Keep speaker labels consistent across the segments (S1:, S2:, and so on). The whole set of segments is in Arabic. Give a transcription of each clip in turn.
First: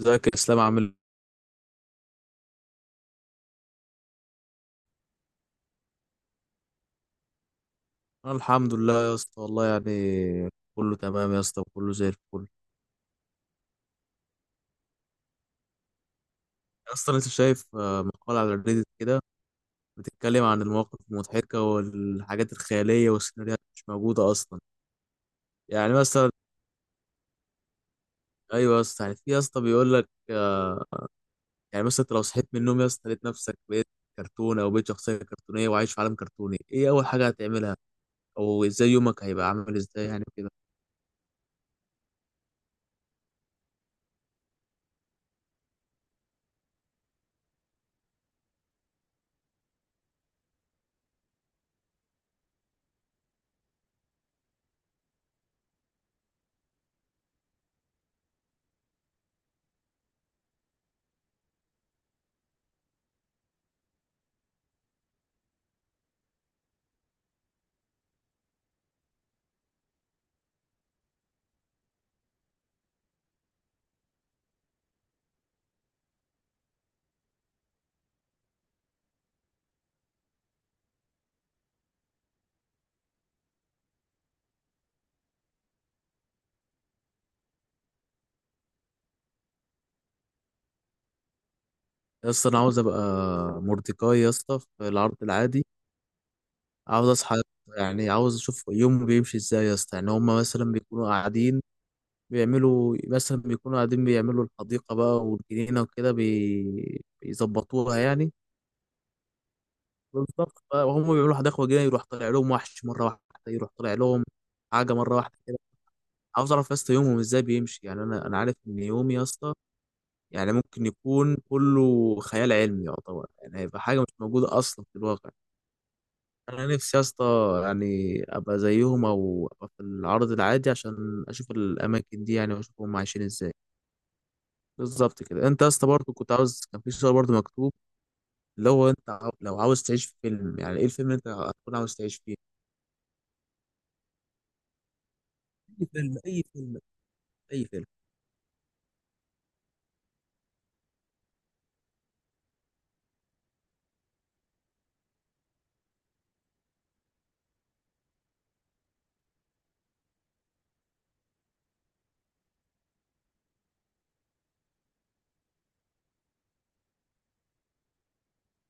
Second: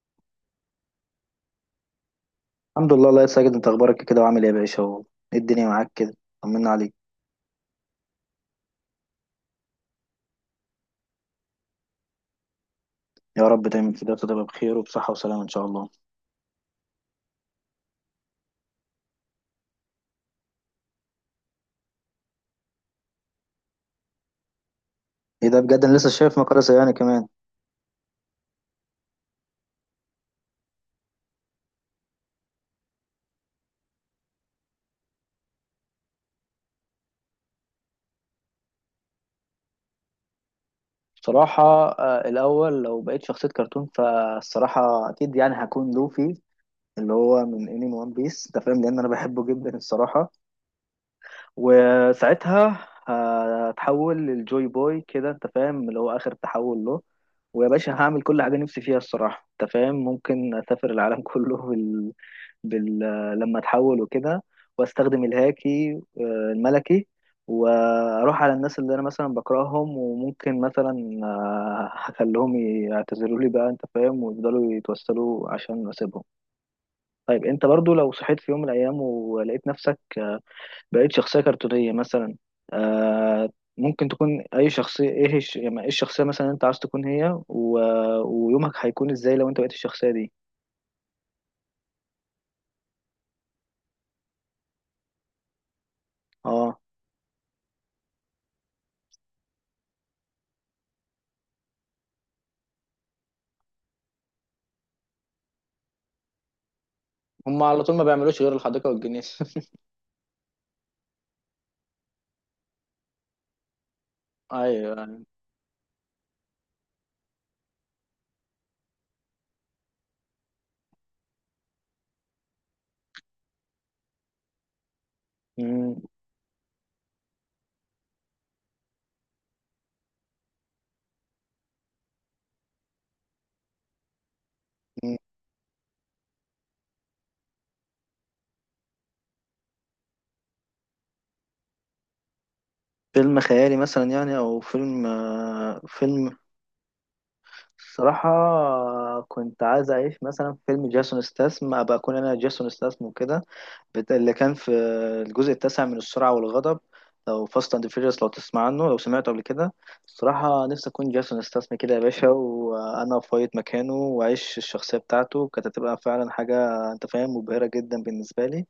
S1: ازيك يا اسلام، عامل ايه؟
S2: الحمد لله. الله يا ساجد، انت اخبارك إيه كده وعامل ايه يا باشا؟ اهو ايه الدنيا معاك كده. طمنا عليك.
S1: انا الحمد لله يا اسطى، والله يعني كله تمام يا اسطى، وكله زي الفل.
S2: يا رب دايما كده تبقى بخير وبصحة وسلامة ان شاء الله.
S1: يا اسطى، لسه شايف مقال على الريديت كده، بتتكلم عن المواقف المضحكه والحاجات الخياليه والسيناريوهات مش موجوده اصلا.
S2: ايه ده؟ بجد
S1: يعني
S2: انا لسه
S1: مثلا،
S2: شايف مقالة زيانة كمان.
S1: ايوه يا اسطى، يعني في يا اسطى بيقول لك. يعني مثلا انت لو صحيت من النوم يا اسطى، لقيت نفسك بقيت كرتون او بقيت شخصيه كرتونيه وعايش في عالم كرتوني، ايه اول حاجه هتعملها، او ازاي يومك هيبقى عامل ازاي يعني كده.
S2: بصراحة الاول لو بقيت شخصية كرتون فالصراحة اكيد يعني هكون لوفي، اللي هو من انمي وان بيس، انت فاهم، لان انا بحبه جدا الصراحة. وساعتها هتحول للجوي بوي كده، انت فاهم، اللي هو اخر تحول له. ويا باشا هعمل كل حاجه نفسي فيها الصراحه، انت فاهم، ممكن اسافر العالم كله بال... لما اتحول وكده، واستخدم الهاكي الملكي، واروح على الناس اللي انا مثلا بكرههم، وممكن مثلا هخليهم يعتذروا لي بقى، انت فاهم، ويفضلوا يتوسلوا عشان اسيبهم. طيب انت برضو لو صحيت في يوم من الايام ولقيت نفسك بقيت شخصية كرتونية مثلا، آه ممكن تكون أي شخصية، إيه يعني إيه الشخصية مثلا اللي أنت عايز تكون هي ويومك هيكون إزاي لو أنت بقيت الشخصية دي؟
S1: يا اسطى، انا عاوز ابقى مورديكاي يا اسطى في العرض العادي.
S2: أه.
S1: عاوز اصحى، يعني عاوز اشوف يومه بيمشي ازاي يا اسطى. يعني هما مثلا بيكونوا قاعدين بيعملوا، مثلا بيكونوا قاعدين بيعملوا الحديقة بقى والجنينة وكده،
S2: هم على طول
S1: بيظبطوها
S2: ما
S1: يعني.
S2: بيعملوش غير الحديقة والجنينة
S1: بالظبط بقى، وهم بيعملوا حديقة وجنينة يروح طالع لهم وحش مرة واحدة، يروح طالع لهم
S2: ايوه.
S1: حاجة مرة
S2: أيوة.
S1: واحدة كده. عاوز اعرف يا اسطى يومهم ازاي بيمشي. يعني انا عارف ان يومي يا اسطى يعني ممكن يكون كله خيال علمي يعتبر، يعني هيبقى حاجة مش موجودة اصلا في الواقع.
S2: مم.
S1: انا نفسي يا اسطى، يعني ابقى زيهم او ابقى في العرض العادي عشان اشوف الاماكن دي، يعني واشوف هم عايشين ازاي.
S2: مم.
S1: بالظبط كده. انت يا اسطى برضه كنت عاوز، كان في سؤال برضه مكتوب اللي هو انت لو عاوز تعيش في فيلم، يعني ايه الفيلم اللي انت هتكون عاوز تعيش فيه؟
S2: فيلم خيالي مثلا، يعني، أو فيلم
S1: اي
S2: آه
S1: فيلم، اي
S2: فيلم
S1: فيلم، اي فيلم.
S2: صراحة كنت عايز أعيش مثلا في فيلم جاسون ستاثام، أبقى أكون أنا جاسون ستاثام وكده، اللي كان في الجزء التاسع من السرعة والغضب، أو فاست أند فيريوس، لو تسمع عنه، لو سمعته قبل كده. الصراحة نفسي أكون جاسون استسمى كده يا باشا، وأنا أفايض مكانه وأعيش الشخصية بتاعته، كانت هتبقى فعلا حاجة، أنت فاهم، مبهرة جدا بالنسبة لي.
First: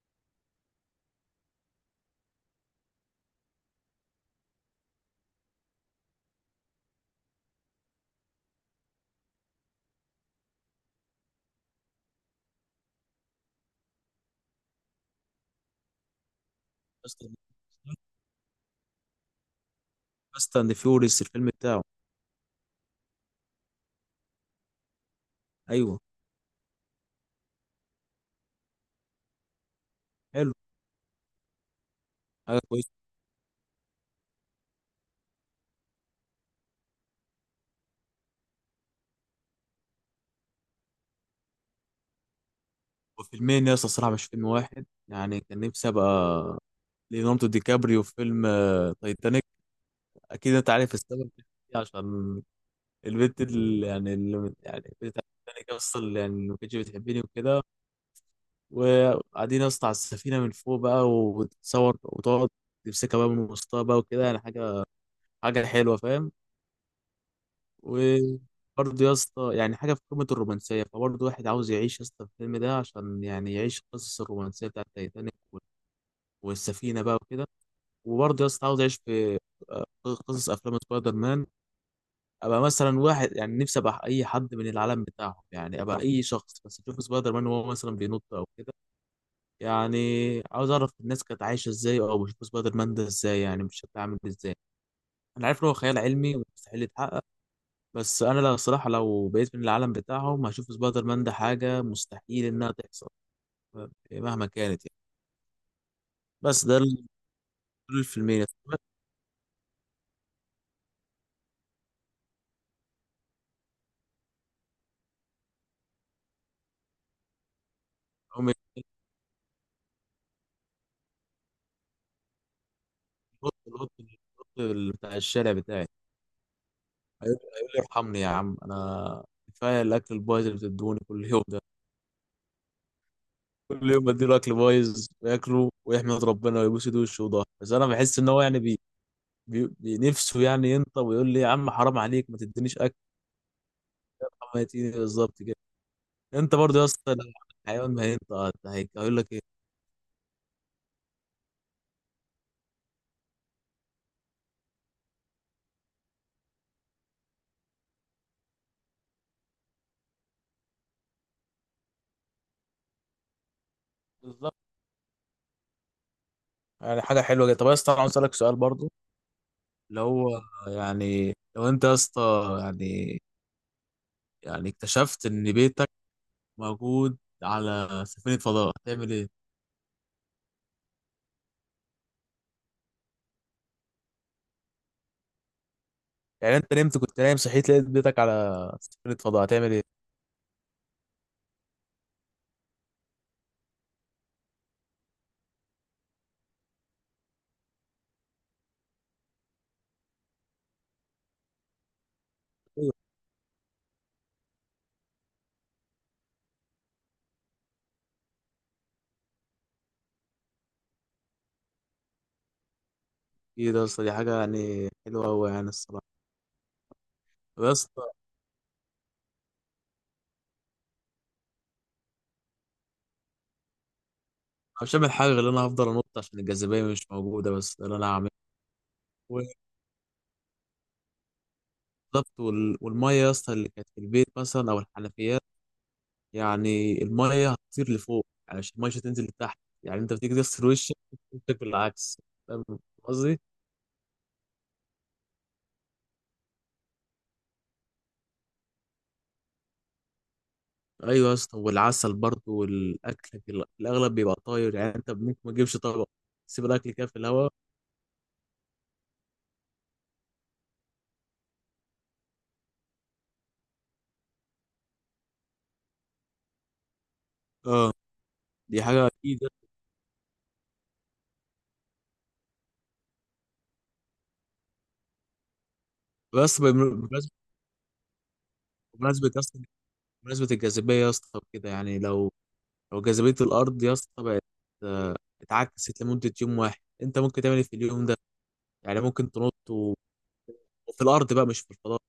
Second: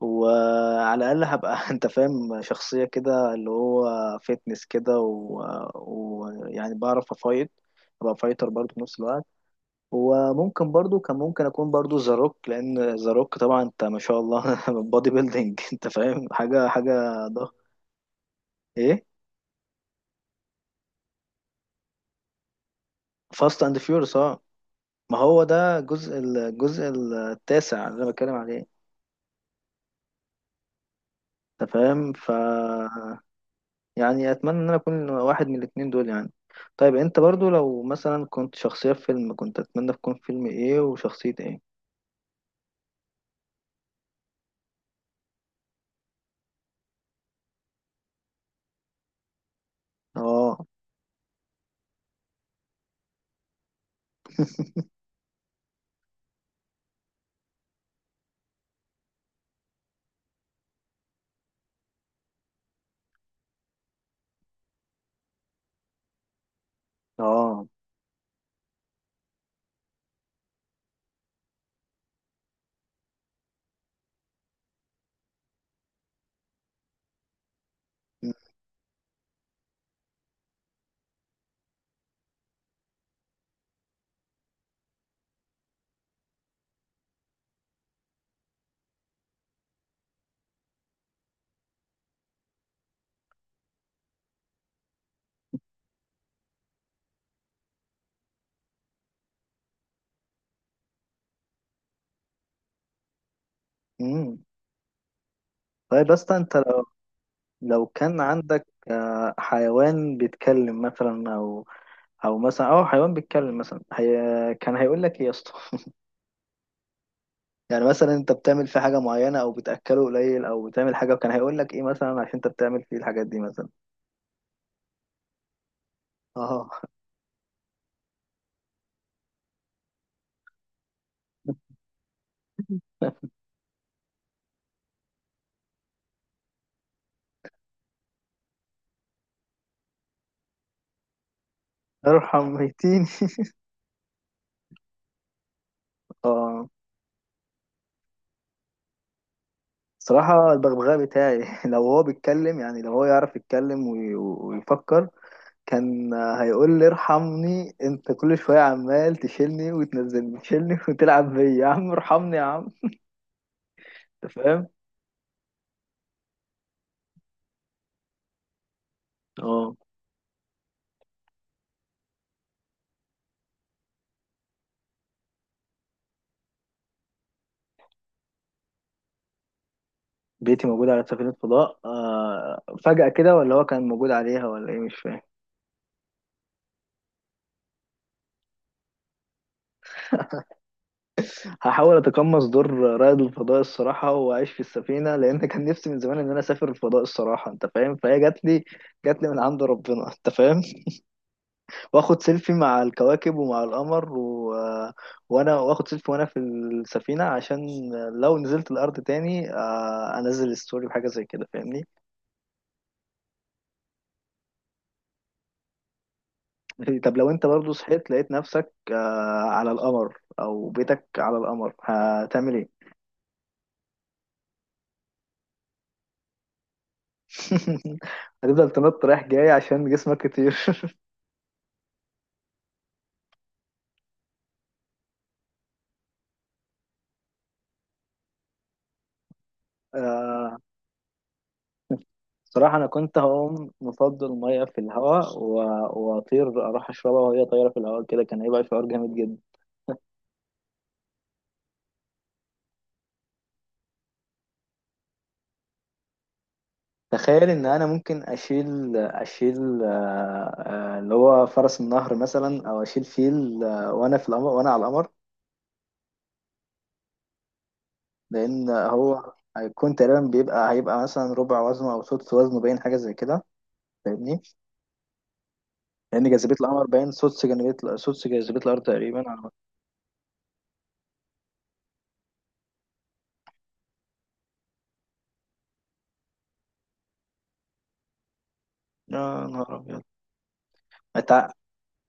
S2: وعلى الأقل هبقى أنت فاهم شخصية كده، اللي هو فيتنس كده، ويعني بعرف أفايض، أبقى فايتر برضه في نفس الوقت. وممكن برضو، كان ممكن اكون برضو ذا روك، لان ذا روك طبعا، انت ما شاء الله بادي بيلدينج، انت فاهم، حاجه ضخمه. ايه
S1: فاست اند فيوريس الفيلم بتاعه.
S2: فاست اند فيورس، اه. ما هو ده
S1: ايوه.
S2: الجزء التاسع اللي انا بتكلم عليه،
S1: حلو،
S2: انت فاهم.
S1: حاجه كويسه.
S2: يعني اتمنى ان انا اكون واحد من الاتنين دول يعني. طيب انت برضو لو مثلا كنت شخصيه في فيلم، كنت اتمنى تكون فيلم ايه وشخصيه ايه؟
S1: وفيلمين يا اسطى الصراحه، مش فيلم واحد. يعني كان نفسي ابقى ليوناردو دي كابريو في فيلم تايتانيك. اكيد
S2: اه.
S1: انت عارف السبب، عشان البنت اللي يعني بتاعتك اصلا، يعني اللي يعني ما كانتش بتحبني وكده، وقاعدين يا اسطى على السفينه من فوق بقى، وتصور وتقعد تمسكها بقى من وسطها بقى وكده، يعني حاجه، حاجه حلوه فاهم.
S2: اه.
S1: وبرضه يا اسطى يعني حاجه في قمه الرومانسيه، فبرضه واحد عاوز يعيش يا اسطى الفيلم ده عشان يعني يعيش القصص الرومانسيه بتاعت تايتانيك والسفينه بقى وكده.
S2: م-
S1: وبرضه يا اسطى عاوز يعيش في آه، قصص افلام سبايدر مان. ابقى مثلا واحد، يعني نفسي ابقى اي حد من العالم بتاعهم، يعني ابقى اي شخص بس اشوف سبايدر مان وهو مثلا بينط او كده. يعني عاوز اعرف الناس كانت عايشه ازاي، او بشوف سبايدر مان ده ازاي، يعني مش شكله عامل ازاي. انا عارف ان هو خيال علمي ومستحيل يتحقق، بس انا لا، الصراحه لو بقيت من العالم بتاعهم هشوف سبايدر مان ده حاجه مستحيل انها تحصل، يعني
S2: م.
S1: مهما كانت يعني.
S2: طيب بس انت
S1: بس
S2: لو
S1: دول
S2: كان
S1: الفيلمين.
S2: عندك حيوان بيتكلم مثلا او او مثلا او حيوان بيتكلم مثلا، هي كان هيقول لك ايه يا اسطى؟ يعني مثلا انت
S1: هم
S2: بتعمل فيه
S1: القط،
S2: حاجه معينه، او بتاكله قليل، او بتعمل حاجه، وكان هيقول لك ايه مثلا عشان انت بتعمل فيه الحاجات دي
S1: القط
S2: مثلا.
S1: القط بتاع الشارع بتاعي
S2: اه.
S1: هيقول لي ارحمني يا عم، انا كفايه الاكل البايظ اللي بتدوني كل يوم ده، كل يوم بديله اكل بايظ وياكله ويحمد ربنا ويبوس ايده وشه وضهره، بس انا بحس ان هو يعني نفسه يعني ينطق ويقول لي يا عم حرام عليك، ما
S2: ارحم
S1: تدينيش اكل،
S2: ميتين.
S1: ما يتيني بالظبط كده. انت
S2: اه.
S1: برضه يا اسطى لو حيوان ما هينطق هيقول لك ايه؟
S2: صراحه البغبغاء بتاعي لو هو بيتكلم، يعني لو هو يعرف يتكلم ويفكر، كان هيقول لي ارحمني، انت كل شويه عمال تشيلني وتنزلني تشيلني وتلعب بيا، يا عم ارحمني يا عم، انت فاهم.
S1: يعني حاجه حلوه جدا. طب يا اسطى انا عاوز اسالك سؤال برضه،
S2: اه.
S1: اللي هو يعني لو انت يا اسطى يعني، يعني اكتشفت ان بيتك موجود على سفينه فضاء هتعمل ايه؟
S2: بيتي موجود على سفينه فضاء فجاه كده، ولا هو كان موجود عليها، ولا ايه؟ مش فاهم.
S1: يعني انت نمت، كنت نايم صحيت لقيت بيتك على سفينة فضاء، هتعمل ايه؟
S2: هحاول اتقمص دور رائد الفضاء الصراحه واعيش في السفينه، لان كان نفسي من زمان ان انا اسافر الفضاء الصراحه، انت فاهم، فهي جات لي، جات لي من عند ربنا، انت فاهم. واخد سيلفي مع
S1: ايوه.
S2: الكواكب ومع القمر، وانا واخد سيلفي وانا في السفينة، عشان لو نزلت الارض تاني انزل ستوري بحاجة زي كده، فاهمني.
S1: ايه ده يا اسطى، دي حاجه يعني حلوه قوي يعني الصراحه.
S2: طب لو انت
S1: طب يا
S2: برضو
S1: اسطى،
S2: صحيت لقيت نفسك على القمر، او بيتك على القمر، هتعمل ايه؟
S1: أنا مش هعمل حاجه غير ان انا هفضل انط عشان الجاذبيه مش موجوده، بس ده اللي انا هعمله
S2: هتفضل تنط رايح جاي عشان جسمك كتير
S1: بالظبط. والميه يا اسطى اللي كانت في البيت مثلا او الحنفيات، يعني الميه هتطير لفوق، يعني مش الميه مش هتنزل لتحت. يعني انت بتيجي
S2: آه،
S1: تغسل وشك بالعكس، فاهم
S2: صراحة أنا كنت
S1: قصدي.
S2: هقوم مفضل مية في الهواء وأطير أروح أشربها وهي طايرة في الهواء كده، كان هيبقى شعور جامد.
S1: ايوه يا اسطى، والعسل برضه والاكل في الاغلب بيبقى طاير، يعني انت ممكن ما تجيبش طبق، تسيب الاكل كده في
S2: تخيل
S1: الهواء.
S2: ان انا ممكن اشيل اللي هو فرس النهر مثلا، او اشيل فيل وانا في القمر، وانا على القمر،
S1: اه،
S2: لان
S1: دي حاجة
S2: هو
S1: أكيد.
S2: هيكون تقريبا هيبقى مثلا ربع وزنه او سدس وزنه، باين حاجه زي كده، فاهمني. لان جاذبيه
S1: بس
S2: القمر باين
S1: بمناسبة،
S2: سدس جاذبيه الارض تقريبا.
S1: بمناسبة
S2: على
S1: يا
S2: ما-
S1: اسطى، بمناسبة الجاذبية يا اسطى كده، يعني لو جاذبية الأرض يا اسطى بقت آه، اتعكست لمدة يوم واحد، أنت ممكن تعمل إيه في اليوم ده؟ يعني ممكن
S2: يا
S1: تنط
S2: نهار ابيض،
S1: وفي
S2: انت
S1: الأرض بقى مش في الفضاء.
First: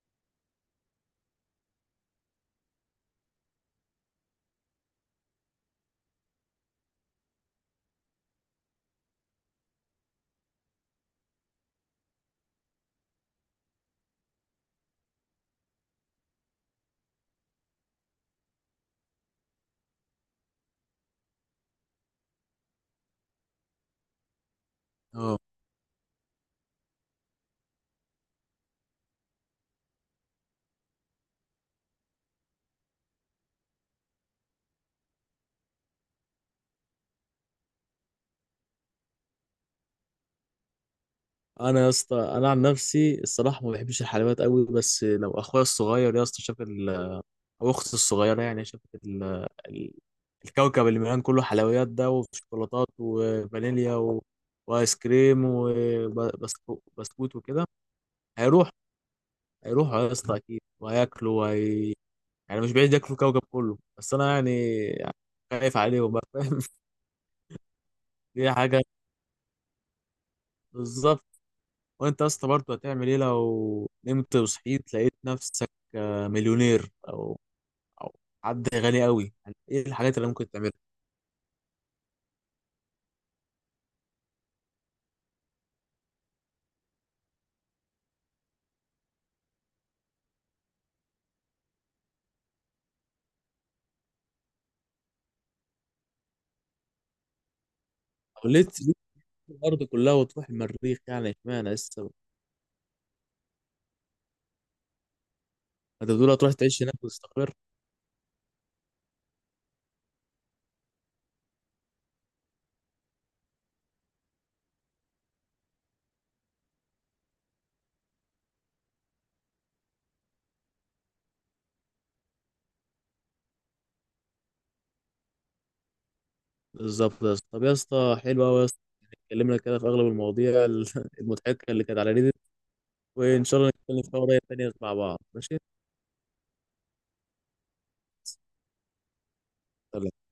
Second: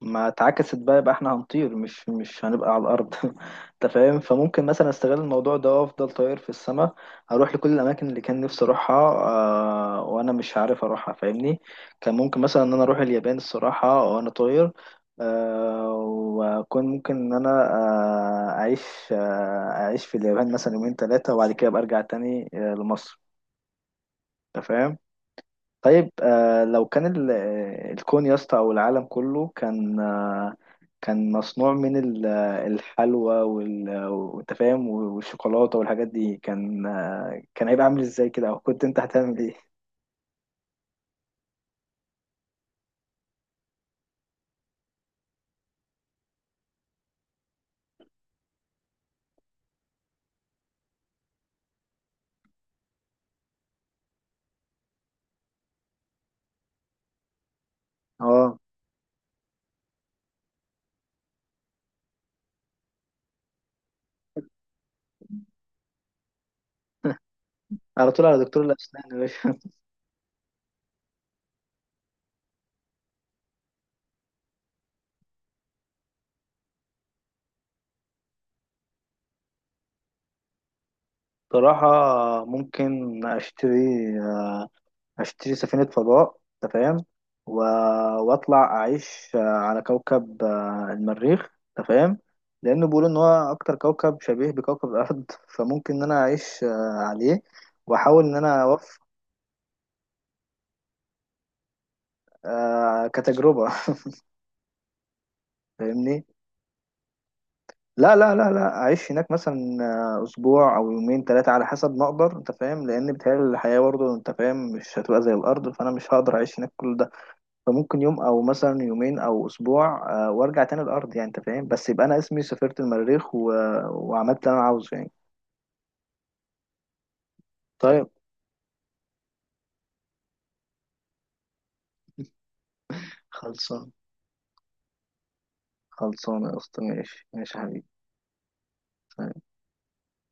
S2: ما اتعكست بقى، يبقى احنا هنطير، مش هنبقى على الارض انت فاهم، فممكن مثلا استغل الموضوع ده وافضل طاير في السماء، اروح لكل الاماكن اللي كان نفسي اروحها وانا مش عارف اروحها، فاهمني. كان ممكن مثلا ان انا اروح اليابان الصراحه وانا طاير، آه واكون ممكن ان انا اعيش في اليابان مثلا يومين ثلاثه، وبعد كده ابقى ارجع تاني لمصر، انت فاهم.
S1: أه.
S2: طيب لو كان الكون يا اسطى، او العالم كله، كان مصنوع من الحلوى، وانت فاهم، والشوكولاته والحاجات دي، كان هيبقى عامل ازاي كده، او كنت انت هتعمل ايه؟
S1: أنا يا اسطى، أنا عن نفسي الصراحة ما بحبش الحلويات قوي، بس لو أخويا الصغير يا اسطى شاف أو أختي الصغيرة يعني شافت ال... الكوكب اللي مليان كله حلويات ده وشوكولاتات وفانيليا وايس كريم وبسكوت وكده،
S2: اه.
S1: هيروح هيروحوا يا اسطى اكيد وهياكلوا يعني مش بعيد ياكلوا الكوكب كله، بس انا يعني خايف عليهم بقى فاهم
S2: على طول على
S1: دي
S2: دكتور
S1: حاجه
S2: الاسنان يا باشا.
S1: بالظبط. وانت يا اسطى برضه هتعمل ايه لو نمت وصحيت لقيت نفسك مليونير او او حد غني قوي، يعني ايه الحاجات اللي ممكن تعملها؟
S2: بصراحه ممكن اشتري آه، هشتري سفينة فضاء، انت فاهم، و... واطلع اعيش على كوكب المريخ، انت فاهم، لانه بيقولوا ان هو اكتر كوكب شبيه بكوكب الارض فممكن ان انا اعيش عليه، واحاول ان
S1: أو
S2: انا
S1: ليه تسيب
S2: اوفق
S1: الارض كلها وتروح المريخ يعني، اشمعنى لسه.
S2: كتجربة.
S1: انت
S2: فاهمني،
S1: بتقول هتروح تعيش هناك وتستقر.
S2: لا لا لا لا، اعيش هناك مثلا اسبوع او يومين ثلاثة على حسب ما اقدر، انت فاهم، لان بتهيألي الحياة برضه، انت فاهم، مش هتبقى زي الارض، فانا مش هقدر اعيش هناك كل ده، فممكن يوم او مثلا يومين او اسبوع وارجع تاني الارض يعني، انت فاهم، بس يبقى انا اسمي سافرت المريخ، وعملت اللي انا عاوزه يعني.
S1: بالظبط يا اسطى. طب يا
S2: طيب،
S1: اسطى، حلو قوي يا اسطى، يعني اتكلمنا كده في اغلب المواضيع المضحكه اللي كانت على ريدي. وإن شاء الله
S2: خلصان.
S1: نتكلم في مواضيع تانية مع بعض، ماشي؟
S2: خلصانه يا اسطى، ماشي ماشي يا حبيبي.
S1: سلام.